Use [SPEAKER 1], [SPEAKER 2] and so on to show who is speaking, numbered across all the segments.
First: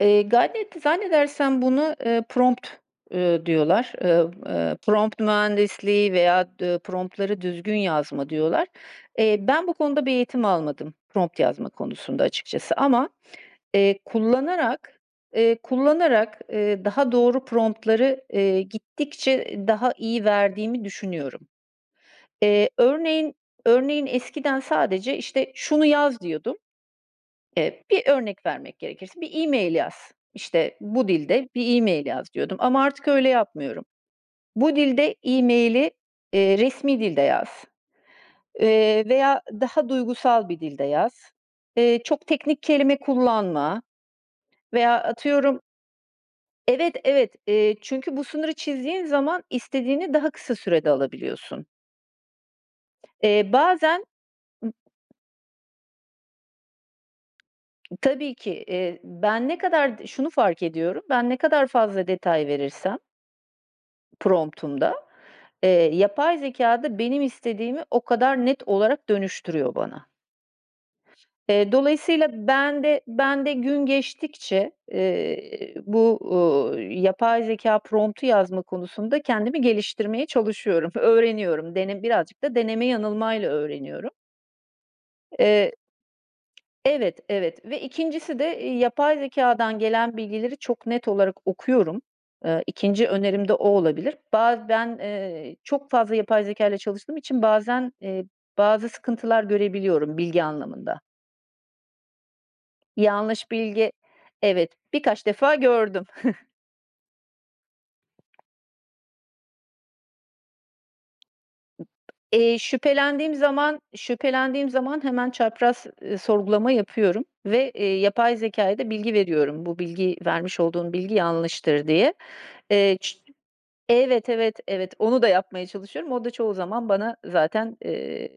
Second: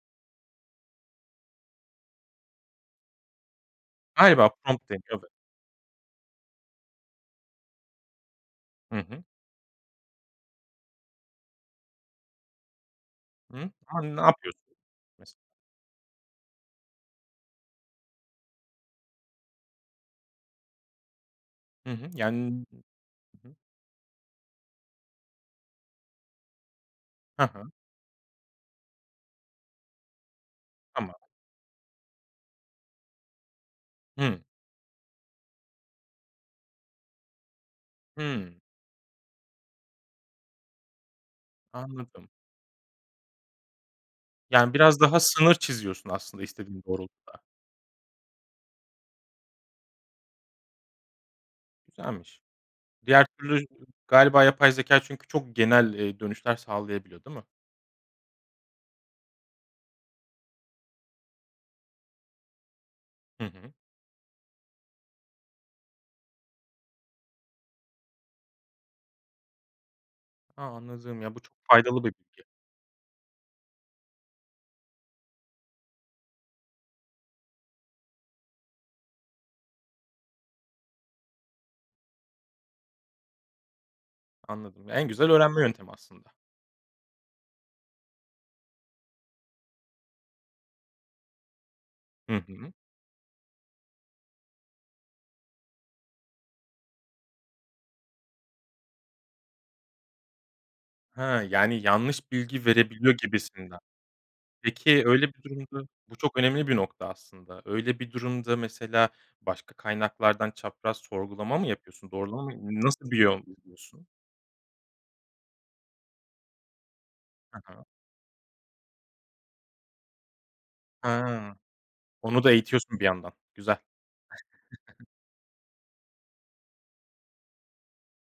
[SPEAKER 1] Eee, Gadget'te zannedersem buna, eee, prompt ııı, diyorlar, ııı,
[SPEAKER 2] Galiba
[SPEAKER 1] ııı,
[SPEAKER 2] prompt
[SPEAKER 1] prompt
[SPEAKER 2] deniyor [unintelligible]
[SPEAKER 1] mühendisliği veya d ııı, prompt'ları düzgün yazma diyorlar.
[SPEAKER 2] Hı hı.
[SPEAKER 1] Eee, ben bu konuda bir eğitim almadım prompt yazma konusunda açıkçası ama,
[SPEAKER 2] Hıh.
[SPEAKER 1] eee,
[SPEAKER 2] A! Ne yapıyorsun
[SPEAKER 1] kullanarak,
[SPEAKER 2] mes
[SPEAKER 1] eee, kullanarak, eee, daha doğru prompt'ları eee, gittikçe, eee, daha iyi verdiğimi düşünüyorum.
[SPEAKER 2] Hı hı. Yan
[SPEAKER 1] Eee, örneğin,
[SPEAKER 2] hı hı.
[SPEAKER 1] örneğin eskiden sadece işte şunu yaz diyordum.
[SPEAKER 2] Ha ha.
[SPEAKER 1] Eee, bir örnek vermek gerekirse, bir e-mail yaz. İşte bu
[SPEAKER 2] Tamam.
[SPEAKER 1] dilde bir e-mail yaz diyordum ama artık öyle yapmıyorum.
[SPEAKER 2] Hımm.
[SPEAKER 1] Bu dilde e-maili, eee, resmî dilde yaz,
[SPEAKER 2] Hımm.
[SPEAKER 1] eee, veya daha duygusal bir dilde yaz. Eee, çok
[SPEAKER 2] Anladım.
[SPEAKER 1] teknik kelime kullanma
[SPEAKER 2] Yani
[SPEAKER 1] veya
[SPEAKER 2] biraz daha sınır
[SPEAKER 1] atıyorum
[SPEAKER 2] çiziyorsun aslında istediğin
[SPEAKER 1] Evet
[SPEAKER 2] doğrultuda.
[SPEAKER 1] evet, eee, çünkü bu sınırı çizdiğin zaman istediğini daha kısa sürede alabiliyorsun.
[SPEAKER 2] Güzelmiş. Diğer
[SPEAKER 1] Eee,
[SPEAKER 2] türlü zü
[SPEAKER 1] bazen
[SPEAKER 2] galiba yapay
[SPEAKER 1] ı
[SPEAKER 2] zekâ çünkü çok genel, eee, dönüşler sağlayabiliyor, değil mi?
[SPEAKER 1] Tabii ki, eee, ben ne kadar d şunu fark ediyorum; ben ne kadar fazla detay verirsem
[SPEAKER 2] Hı hı.
[SPEAKER 1] prompt'umda eee, yapay zekâ da benim istediğimi o kadar net olarak dönüştürüyor bana.
[SPEAKER 2] Ha anladım, ya, bu çok
[SPEAKER 1] Eee,
[SPEAKER 2] faydalı bir
[SPEAKER 1] dolayısıyla
[SPEAKER 2] bilgi.
[SPEAKER 1] ben de, ben de gün geçtikçe, eee, bu, ııı, yapay zekâ prompt'u yazma konusunda kendimi geliştirmeye çalışıyorum, öğreniyorum. Dene birazcık da deneme yanılmayla öğreniyorum.
[SPEAKER 2] Anladım, ya, en güzel öğrenme
[SPEAKER 1] Eee
[SPEAKER 2] yöntemi aslında.
[SPEAKER 1] Evet, evet ve 2.'si de, eee, yapay zekâdan gelen bilgileri çok net olarak okuyorum.
[SPEAKER 2] Hı
[SPEAKER 1] Iıı,
[SPEAKER 2] hı.
[SPEAKER 1] 2. önerim de o olabilir. Ba ben, eee, çok fazla yapay zekâyla çalıştığım için bazen, eee, bazı sıkıntılar görebiliyorum bilgi anlamında.
[SPEAKER 2] Ha. Yani yanlış bilgi verebiliyor
[SPEAKER 1] Yanlış
[SPEAKER 2] gibisinden.
[SPEAKER 1] bilgi, evet,
[SPEAKER 2] Peki,
[SPEAKER 1] birkaç
[SPEAKER 2] öyle bir
[SPEAKER 1] defa
[SPEAKER 2] durumda
[SPEAKER 1] gördüm.
[SPEAKER 2] bu çok önemli bir nokta aslında. Öyle bir durumda mesela, başka kaynaklardan çapraz sorgulama mı yapıyorsun? Doğrulama mı,
[SPEAKER 1] Eee,
[SPEAKER 2] nasıl bir
[SPEAKER 1] şüphelendiğim
[SPEAKER 2] yol
[SPEAKER 1] zaman,
[SPEAKER 2] izliyorsun?
[SPEAKER 1] şüphelendiğim zaman hemen çapraz, ııı, sorgulama yapıyorum
[SPEAKER 2] Ha
[SPEAKER 1] ve,
[SPEAKER 2] ha.
[SPEAKER 1] eee, yapay zekâya da bilgi veriyorum. Bu bilgi vermiş olduğun bilgi
[SPEAKER 2] Ha.
[SPEAKER 1] yanlıştır diye.
[SPEAKER 2] Onu da
[SPEAKER 1] Eee,
[SPEAKER 2] eğitiyorsun bir
[SPEAKER 1] ç
[SPEAKER 2] yandan. Güzel.
[SPEAKER 1] evet, evet, evet, onu da yapmaya çalışıyorum. O da çoğu zaman bana zaten, eee,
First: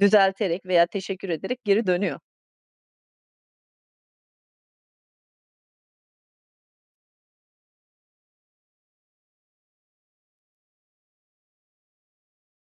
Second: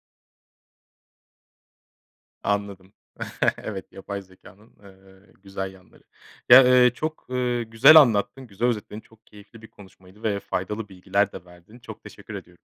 [SPEAKER 1] düzelterek veya teşekkür ederek geri dönüyor.
[SPEAKER 2] Anladım. Evet, yapay zekânın, ııı, güzel yanları. Ya, ııı, çok, ııı, güzel anlattın. Güzel özetledin. Çok keyifli bir konuşmaydı ve faydalı bilgiler de verdin. Çok teşekkür ediyorum.